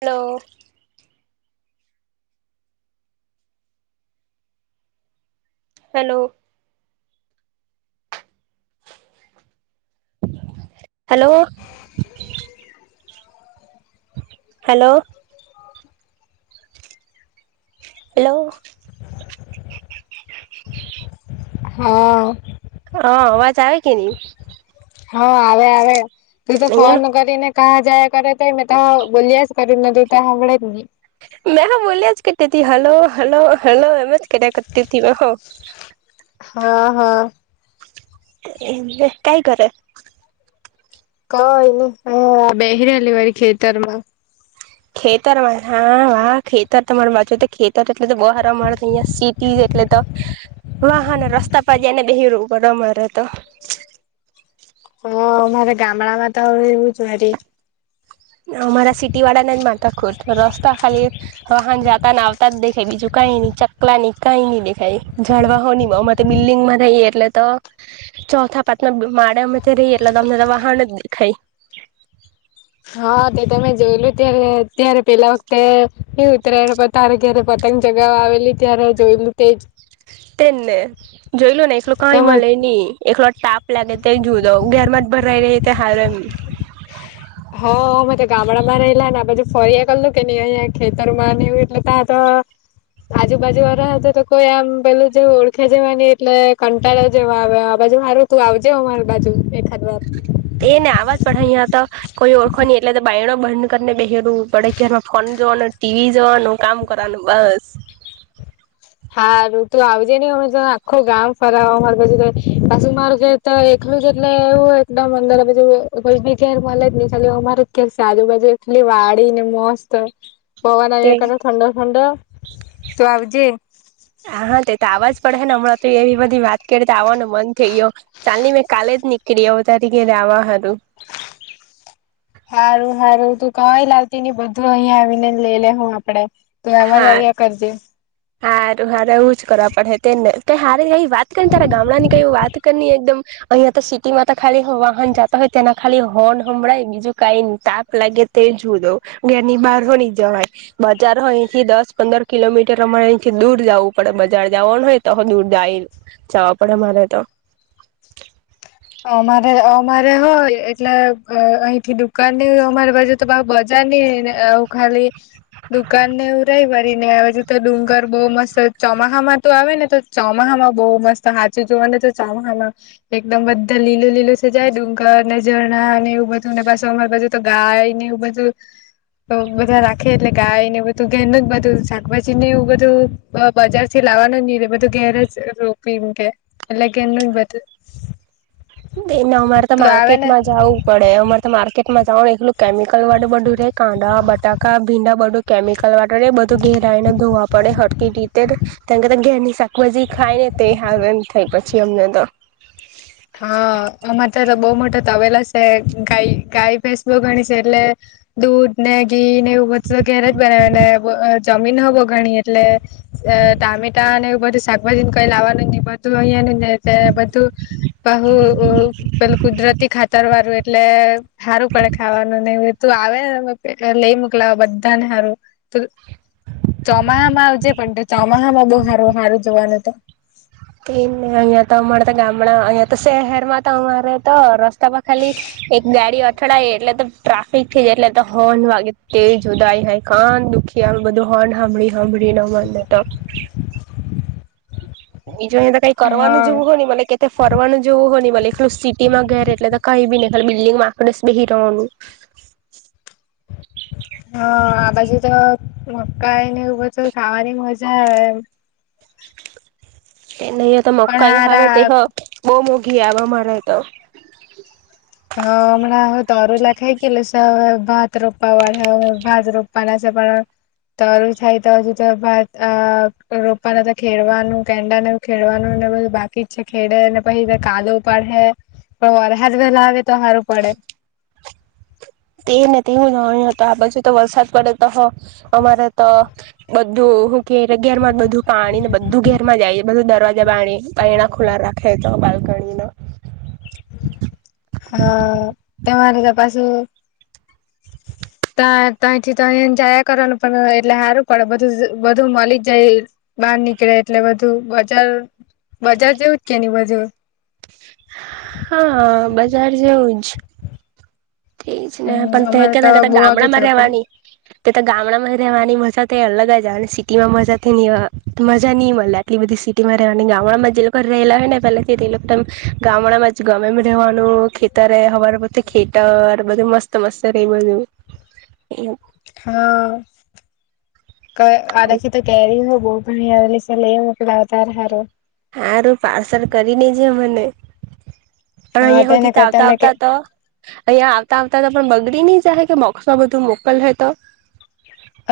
Hello hello hello hello [unintelligible] [inaudible] [inaudible] હા હ અવાજ આવે કે નહી. હા આવે આવે તું તો અહિયાં ફોન કરીને કાં જાયયા કરે ત મે તો બોલી્યાસ કરી ન તું ત સાંભળે જ નહી. મે હ બોલ્યા જ કેરતી તી હલો હલો હલો એમજ કેરયા કરતી તી [unintelligible] [inaudible] [unintelligible] હા, હા. એમ કંઈ કરે. કઈ ની બેહરી હલી વારી ખેતરમાં ખેતરમાં હા હા ખેતર તમાર વાંચું તો ખેતર એટલે તો બહાર મળ સીટી એટલે તો વાહન રસ્તા પર જ‌ઈને બેહી ર‌ઉ ઉપર અમારે તો [unintelligible] [inaudible] [inaudible] તમારે ગામડા માં તો એવું જરી. અમારા સિટી વાળા ના જ માથા કુટ રસ્તા ખાલી વાહન જતા આવતા જ દેખે બીજું કંઈ ની ચકલાની કંઈ નહી દેખાય, જાળવા હો માં તો બિલ્ડીિંગ માં રહીયે એટલે તો ચોથા પાંચના માળેમાં રહીએ એટલે અમને વાહન જ દેખાય. હા તે તમે જોયલું ત્યારે અત્યારે પેલા વખતે ઉતરાયણ પ તારે ઘ્યારે પતંગ ચગાવા આવેલી ત્યારે જોયલું તેજ તેને જોઈ લો નહીં. કંઈ તમા મળે નહી એકલો ટાપ લાગે તે જોદો ઘરમાં જ ભરાઈ રહી ત હાર એમ [unintelligible] હા મે તો ગામડામાં રેલા ને પછી ફરીયા કરેલું કે નહી અહિયાં યા ખેતરમાં નવ એટલે ત્યાં તો આજુબાજુ વાળા હતા તો કોઈ આમ પેલું જે ઓળખ્યા જવા નહીં, એટલે કંટાળા જવા આવે. જુ મારું તું આવજે, અમારી બાજુ દેખાય. એને આવાજ પણ અહીયા તો કોઈ ઓળખો નહીં, એટલે તો બનો. બંધ કરીને બેહેરું પડે ઘરમાં ફોન જોવાનું ટીવી જોવાનું કામ કરવાનું બસ [unintelligible] હારું તો આવજે નને અમે તો આખો ગામ ફરવ અમારે પછી તો, પાછુ મારું એટલે એવું એકદમ અંદર કોઈ બી ઘેર મળે જ ન ચાલે અમારે જ કેેર આજુબા એટલી વાડીને મસ્ત, પગન તે એકતા થડ ફંદ તું આવજ. હા તે તો આવાજ પડે ને હમણાં તો એવી બધી વાત કરી તો આવવાનું મન થઈ ગયો, ચાલની મેં કાલે જ નીકળી આવ તારી ઘ રવા હારું. સારું સારું તું કવાય લાવતી ને બધું અહિયાયા આવીને લઈ લે હું આપડે. તો એમાં જ આવ્યા કરજે. સારું હાર એવું જ કરવા પડે તેને હ વાત કરી તા ગામડાની કઈ વાત કરી એકમ અહિયાયા તો સિટીમાં તો ખાલી વાહન જતા હોય તેના ખાલી હોર્ન સંભળાય બીજું ક તાપ લાગ તે જુ દઉ ઘેરની બાર હો જવાય, બજાર હોય અહીથી દસ પંદર કિલોમીટર રેથી દૂર જવું પડે બજાર જવાનું હોય તો દૂર જાય, જવા પડે મારે તો. [inaudible] અમારે અમારે હોય એટલે અહી થી દુકાન અમારેજે તો બજાર ખાલી દુકાન ને ઉુરાઈ ભરી ને આવે છે તો ડુંગર બઉુ મસ્ત ચોમાસા માં તો આવે ને તો ચોમા બહુ મસ્ત હાચ જોવાને તો ચામામાં, એકદમ ત લીલોું લીલોું સજાય ડુંગર ને ઝણા ને એવું બધું પાછ અમારી પાછું તો ગાય ને એવું બધું. બધા રાખે એટલે ગાય ને બધું ગ ન જ બધું શાકભાજી ને એવું બધું બજાર થી લાવવાનું ની બધું ઘેર જ રોપીમ કે એટલે ઘેર ન બધું. એને અમારે તો તું આવે ને માર્કેટમાં જવું પડે અમારે તો માર્કેટ મજાનું એકલું કેમિકલ વાટર બધું રે કાંદડા બટાકા ભીંડા બધું કેમિકલ વાટર બધું ઘેર ને ધોવા પડે હકી રીતે કે ઘેરની શાકભાજી ખાય ને તે હ થાય પછી. અન્યદ [unintelligible] હા અમારે તો તો બહ મોટો તવેલ છે ગાય ગાય ફેસબુ ગણી છે, એટલે મેગી ને એવું બધું તો ઘેરે જ બનાવે ને જમીન હો બો ગણી એટલે ટામેટા અને એવ બધું શાકભાજી કઈ લાવવાનું ન બધું અહિયાં ન બધું બહુ પેલું કુદરતી ખાતર વાળું એટલે સારું પડે ખાવાનું નહિ. તું આવેને તમે લઈ મોકલાવા બધાને સારું, ત ચોમાસામાં આવજે પણ ચોમાસામાં બહુારું સારું જોવાનું તો. એ અયા તો અમારે તો ગામડા અહયા તો શહેરમાં તો અમારે તો રસ્તા તો ખાલી એક ગાડી અથડાય એટલે તો ટ્રાફિક થી જાય એટલે તો હોર્ન વાગે તે જુદાઈ આય હાય ી બધું હોન સાંભળી સાંભળી ન મને તો. બી જો અ કઈ કરવાનું જ હા જોવું હોય ને મ કે ફરવાનું જોવું હો ને મલે એટું સિટીમાં ઘેરે એટલે તો કઈ બી નહી. બિલ્ડીિંગ માકડ બહી રહનું. હા આ બાજુ તો મક્કાાયનેર તો ખાવાની મજા આવે એમ. એ ન અહયા તો પણ મકા આવે ત હારા બહ મોઘી આવેમારે તો. હ હમણાં હ તરોલા ખાઈ ગય લ ભાત રોપવા વાળ્યા ભાત રોપવાના [unintelligible] તરું થાય તો હજુ તો ભાત રોપવાનાતા ખેડવાનું કેંડાનેવું ખેડવાનું બધા બાકી જ છે ખેડેને પછી કાદો ઉપાડે પણ વરહાદ વેલા આવે તો હારું પડે. તેઉ ને તેવું હોય હતું આ પછી તો વરસાદ પડે તો અમારે તો બધું- બહુ ઘેર ઘેર માં બધું પાણી ને બધું ઘેર માં જાય બધું દરવાજા બાણી બારના ખુલા રાખે તો બાલ્કણી ના. હા તમારે તો પાછું તા તા થી તાય જાયા કરવાનું પણ એટલે સારું પડેું બધું મળી જાય બહાર નીકળે એટલે બધું બજાર બજાર જેવું જ કે ની બધું. હા બજાર જેવું તેજ ને હમ પણ તે અમારે તો કતા કતા બહુ વાગે ગામડા માં જવું પડે રહેવાની. તે તો ગામડામાં રહેવાની મજા તો અલગ જ આવે સિટી માં મજા થી મજા નહી મળે આટલી બધી સિટીમાં રહેવાની ગામડામાં જે લોકો રહેલા હોય ને પેલા ગામડામાં જ ગમે રહેવાનુ ખે ખેતા ર હવા બધી ખેતર બધું મસ્ત મસ્ત ર બધું [inaudible] હા ક આદાખી તો કેરી હો બોવ પણણી આવે સલા એ મુકદ આવતાાર હારુ. હારું પાર્સલ કરીનેજ મને. પણ હા અહિયાયા હ તેને જીતે કરતા આવતા મેં કે આવતા તો અહિયાં આવતા આવતા તો બગડી ન જહે કે મોક્ષમાં બધું મોકલ હો તો.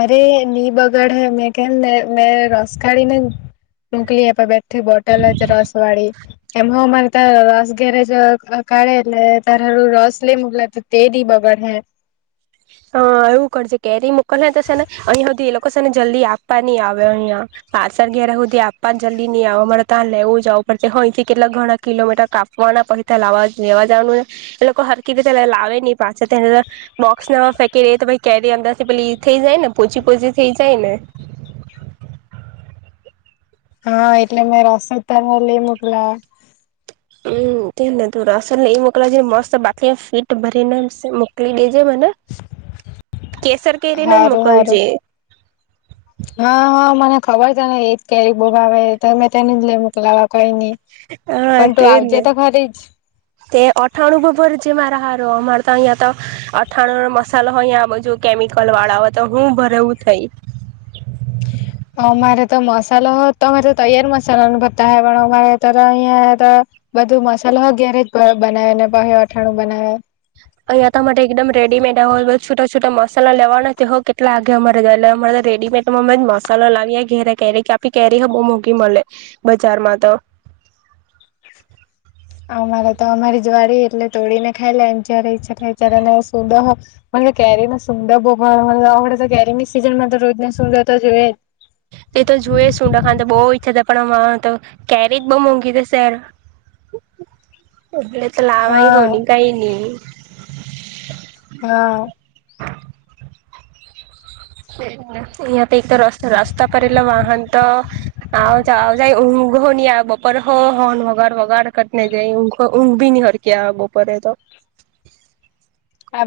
અરે ની બગાડ મેં કેલ ને મેં રસ કાઢીને મોકલી આપ બે. એઠ બોટલ છે રસ વાળી. એમ હ માર ત રસ ગેરેજ કાળ એ તારું રોસ લ મુગલા તે દ બગ હે હા, એવું કરજ કેરી મોકલ તશે ને અહીં સુધી લોકો ને જલ્દી આપવા નહ આવે અહં પાછળ ઘ્યરે સુધી આપવા જલ્દી નહી આવે અમારે ત્યા લેવું જાવુ અથી કેટલા ઘણા કિલોમીટર કાપવાના પ લવા લેવા જવાનું એ લોકો હરકી રીતે, આવે નહી પાછા તેને બોક્સ ના ર તો ભ ક્યારે અમદાથી પછલી થઈ જાય ને પોહચી પોહચી થઇ જાય, ને [inaudible] હા, એટલે મે રસોદ ત લઈ મોકલા. હમ્મ કેને તોડા અસલ ને એ મોકલાજ મસ્ત બાકી ફીટ ભરીને મોકલી દેજ મને કેસર કેરી જ હારું હારું મોકલજે હા હા મને ખબર છે, ને એજ કેરી બોુ ભ આવે મેં તેની જ મોકલાવા કઈ નઈ હા પણ તો તું એજ ને આવજે ખરી જ તે અઠાણું બબર જે મા રા અમારે તો અહીયાયા તો અથાણ નો મસાલો હોય અં બધુ કેમિકલ વાળા હોય, તો હું ભરેવું થઈ [unintelligible] અમારે તો મસાલો તો અમારે તો તૈયાર મસાલા ન પતા હ પણ અમારે તો અહિયાં, બધું મસાલા ઘેરે જ બનાવે ને પછ અથાણું બનાવે, અહીંયાં માટે એકદમ રેડીમેડ આવ હોય છૂટા છૂટા મસાલા લેવાના હોય, કેટલા આગે અમારે રેડીમેટ માં જ મસાલો લાવી ઘેરે કેરી કે આપી, કેરી હ બહ મોઘી મળે બજારમાં તો [unintelligible] અમારે તો અમારી જ વાળ એટલે તોડી ને ખાઈ લે જય્યારે ઈચ્છા થાય, ત્યારે સદ કેરીમાં સુંદર ભોગવા મ આવડે તો કેરીની સિઝનમાં તો રોજને સુંદર તો જોઈએ, જ છતાં પણ તો કેરીજ બઉુ મોંઘી તોશેેર એગલે તો લાવાઈ હા હોની કઈ નહી, હા યા પ એક તો રસ્ રાસ્તા પલા વાહન તો આવ જાય ઊંઘ ની આ બપોરે હોન વગાર વગાર કટને જાય ઊંઘ ઊંઘ ભી નની હરકી બપોરે તો. [unintelligible]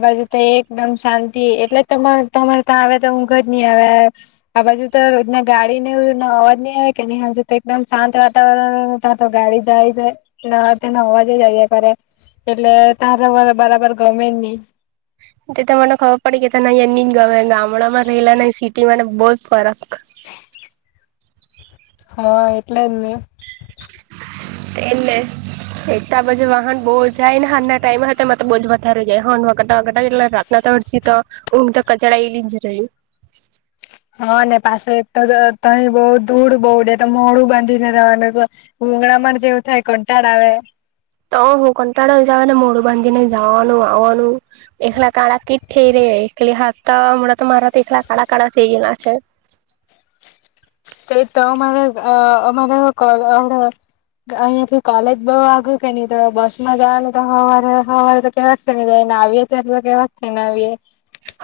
આ બાજુ તો એકદમ શાંતિ એટલે તમારે ત્યાં આવે તો ઊઘ જ નહી, આવે આ બાજુ તો ગાડી ને અવાજ નહી આવે કે નહી, હ તો એકદમ શાંત વાતાવરણ તં તો ગાડી જાય જ તે નવ વાજે જઈએ ઘરે. એટલે તારાર બરાબર ગમે નહી. તે તો મને ખબર પડી કે નહી એની ગામડામાં રહેલા ન સિટીમાંને બહુ જ ફરક. હા એટલેમને. તે એલે. [unintelligible] એકટ બે વાહન બહુ જાય ને હારના ટાઈમે મ બ જ વધારે જાય હન વગાતા વગ એટલે રાત. તછ તો ઊંઘ તો કચડા એલી જ રહી. હા અનેને પાસે તો તહી બઉ દૂળ બહુે તો મોડું બાંધીને રવા ને તો. ડુંગળમાં જેવું થાય કંટાળ આવે. તો હું કંટાળો હિસાબ ને મોડું બાંધીને જાવાનું આવનું એખલા કાળ કીટઈ રેય. એકલી હાથ હમણાં તો મારા તો એકલા કાળા કાળા થઈ ગલા છે. તે તો અમારા અમારા. [unintelligible] અહીિયાયા થી કોલેજ બહુ વાગ્યું કે નહી તો બસ માં જવા તો હવારે હવારે તો કેવા છે ને જાય. નાવી એ ત તો કઈ વાતત નાવી એ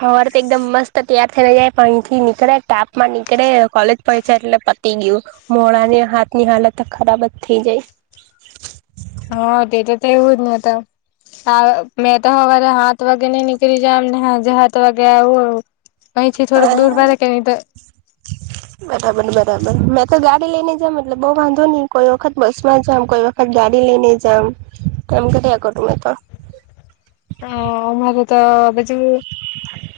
હવાર તો એકદમ મસ્ત તૈયાર થઈ જાય પાણીથી નીકળે ટાપ માં નીકળે. કોલેજ પડ છે એટલે પ ટી ગયું મોડા ને હાથ ની હાલત ખરાબ જ થઈ જાય. હા તે તો તો એવું જ નહી. હા મેં તો સવારે હાથ વાગે નઈ નીકળી જ અમને હજે હાથ વાગે આવું પહી થી થોડક દૂર જાય બરા કે નહી તો [unintelligible] બરાબર બરાબર મેં તો ગાડી લઈ ને જમ એટલે બઉુ વાંધો નહી કોઈ વખત બસ માં જામ કોઈ વખત ગાડી દિલ્હી ન જામ એમ કેથી આકો તુંમે તો હ મા તો તો એજું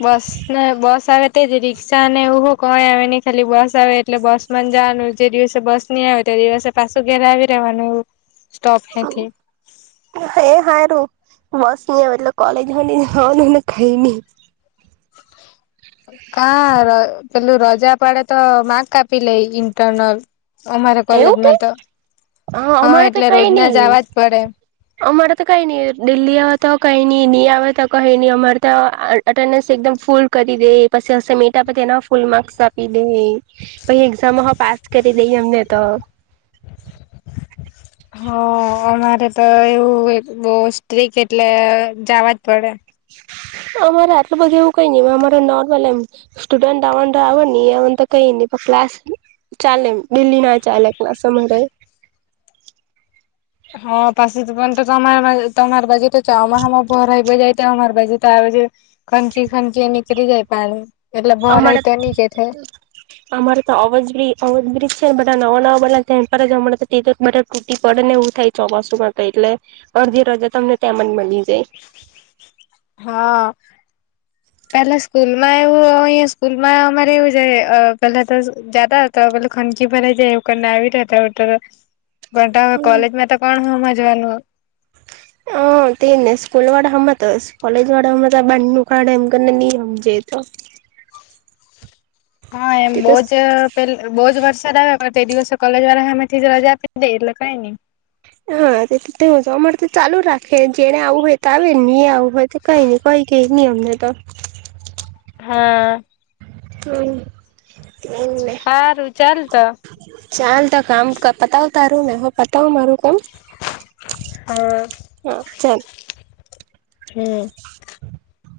બસ ને બસ આવે તેજ રીક્ષા ને એવું કોય આવે નહી ખાલી બસ આવે એટલે બસ માં જવાનું જે દિવસે બસ ની આવે તે દિવસે પાછું ઘેરે આવી રવાનું સ્ટોપ હૈથી એ હારું બસ એટલે કોલેજમાં નનુંને ખઈ નહી. હા પેલું રજા પડે તો માક આપપી લે ઇન્ટરનલ અમારા એવું તે કોલેજમાં તો હા અમારા તો એટલે કઈ રોજના નઈ જવા જ પડે અમારા તો કઈ નઈ દિલ્હી આવવા તો કઈ નઈ નહી આવે તો કહી નહી અમારે ત્યા અટેન્ડન્સ એકદમ ફૂલ કરી દે પછી હ મટા પછી. એ ફૂલ માર્ક્સ આપી દે પછ એક્ઝામ પાસ કરી દઈ અમને તો [unintelligible] હ અમારે તો એવું સ્ટ્રીક એટલે જવાજ પડે. અમારે આટલું બધું એવું કઈ નહી અમારે નોર્મલ એમ સ્ટુડન્ટ આવ આવે એ ક ન ક્લાસ ચાલે દિલ્હી ના ચાલે ક્લાસ. [inaudible] હ પાછથી પણ તો તમાર તમાર બાજે તો ચમામાં પરાઈવે જાય તો અર બાજ ત બજ ખનકી ખનકી એમ કરી જાય પા અમા અમારે તો અવજ બ અવજ બજ છેને ન નવા બદલા પર જ હમણા તેા તૂટી પડે નેવું થાય ચોમાસુમાં તો એટલે જે જ તમને ત્યાં જ મળી હા. પેલા સ્કૂલ માં એવું અહીં સ્કૂલમાં અમારે એવું છે પેલા તો જતા હતા. ખંગી ભરાઈ જાય એવુંને આવી રહ્યા હતા તો પણ જાય. કોલેજ માં તો કોણ હોમાં જવાનું [unintelligible] હ તે ને સ્કૂલ વાળા હમ તો કોલેજ વાળા હમ બનું કારાડ એમ કરીને ન સમજ તો. [inaudible] હા એમ તે બહજ તો પે બહજ વર્ષ દા કરતા દિવસે કોલેજ વાળા હમેથી રજા આપી દે એટલે કઈ નને હાવું અમારે તો ચાલુ જ રાખે જેને આવું હોય તો આવે નહી આવ હવે તો કઈ ન કોઈ કઈ ન અમને તો હા. હમ્મ. હારું ચાલ તો ચાલ ત કામ પતાવ તારું મેને હ પતાવ મારું કામ હા હા ચાલ. હમ્મ. [inaudible]